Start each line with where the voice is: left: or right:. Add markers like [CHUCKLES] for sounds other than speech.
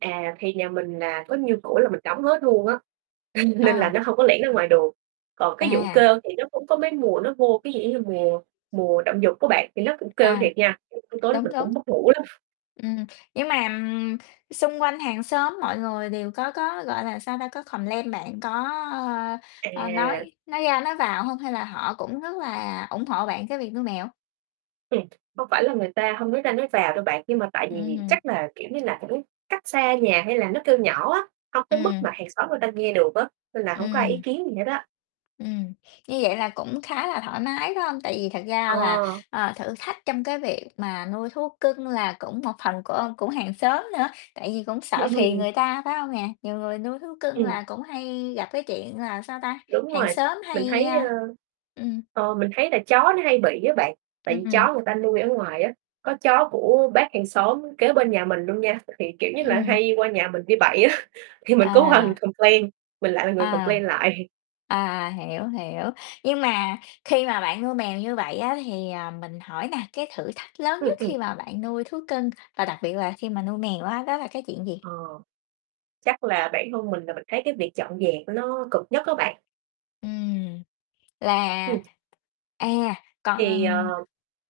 right: À, thì nhà mình, à, có nhiêu cửa là mình đóng hết luôn á, [CHUCKLES] nên là
left: À.
right: nó hông có lẻn ra ngoài được. Còn cái vụ
left: À.
right: kêu thì nó cũng có mấy mùa nó vô ví dụ giống như mùa mùa động dục đó bạn thì nó cũng kêu
left: À,
right: thiệt nha, t tối tối
left: đúng,
right: mình
left: đúng.
right: cũng mất ngủ đó. [CHUCKLES]
left: Ừm, nhưng mà xung quanh hàng xóm mọi người đều có có, gọi là, sao ta, có complain bạn có, ơ, ơ,
right: À.
left: nói nói ra nói vào hông hay là họ cũng rất là ủng hộ bạn cái việc nuôi mèo?
right: Ừm, hông phải là người ta hông nói ra nói vào đâu bạn, nhưng mà tại vì
left: Ừm.
right: chắc là, kiểu như là, cũng cách xa nhà hay là nó kêu nhỏ á, hông tới mức
left: Ừm.
right: mà hàng xóm người ta nghe được á, nên là hổng có ai ý
left: Ừm.
right: kiến gì hết á.
left: Ừm, như vậy là cũng khá là thoải mái, phải hông? Tại vì thật
right: Ờ.
left: ra là, ờ, thử thách trong cái việc mà nuôi thú cưng là cũng một phần của cũng hàng xóm nữa, tại vì cũng sợ
right: Trễ nuôi
left: phiền
right: vầy.
left: người ta, phải hông nè? Nhiều người nuôi thú cưng
right: Ừm.
left: là cũng hay gặp cái chuyện là sao ta,
right: Đúng
left: hàng
right: rồi,
left: xóm
right: mình
left: hay,
right: thấy, ơ,
left: a ừm.
right: ờ, mình thấy là chó nó hay bị á bạn, tại vì
left: Ừm.
right: chó người ta nuôi ở ngoài á. Có chó của bác hàng xóm kế bên nhà mình luôn nha, thì, kiểu như là,
left: Ừm.
right: hay qua nhà mình đi bậy á, thì mình cũng qua mình
left: À.
right: complain, mình lại là người
left: À.
right: complain lại.
left: À, hiểu, hiểu, nhưng mà khi mà bạn nuôi mèo như vậy á thì, à, mình hỏi nè, cái thử thách lớn
right: Ừm,
left: nhất
right: ừm.
left: khi mà bạn nuôi thú cưng và đặc biệt là khi mà nuôi mèo á, đó là cái chuyện gì?
right: Ờ, chắc là bản thân mình là mình thấy cái việc dọn dẹp của nó cực nhất á bạn.
left: Ừm, là
right: Ừm.
left: à,
right: Thì,
left: còn
right: ờ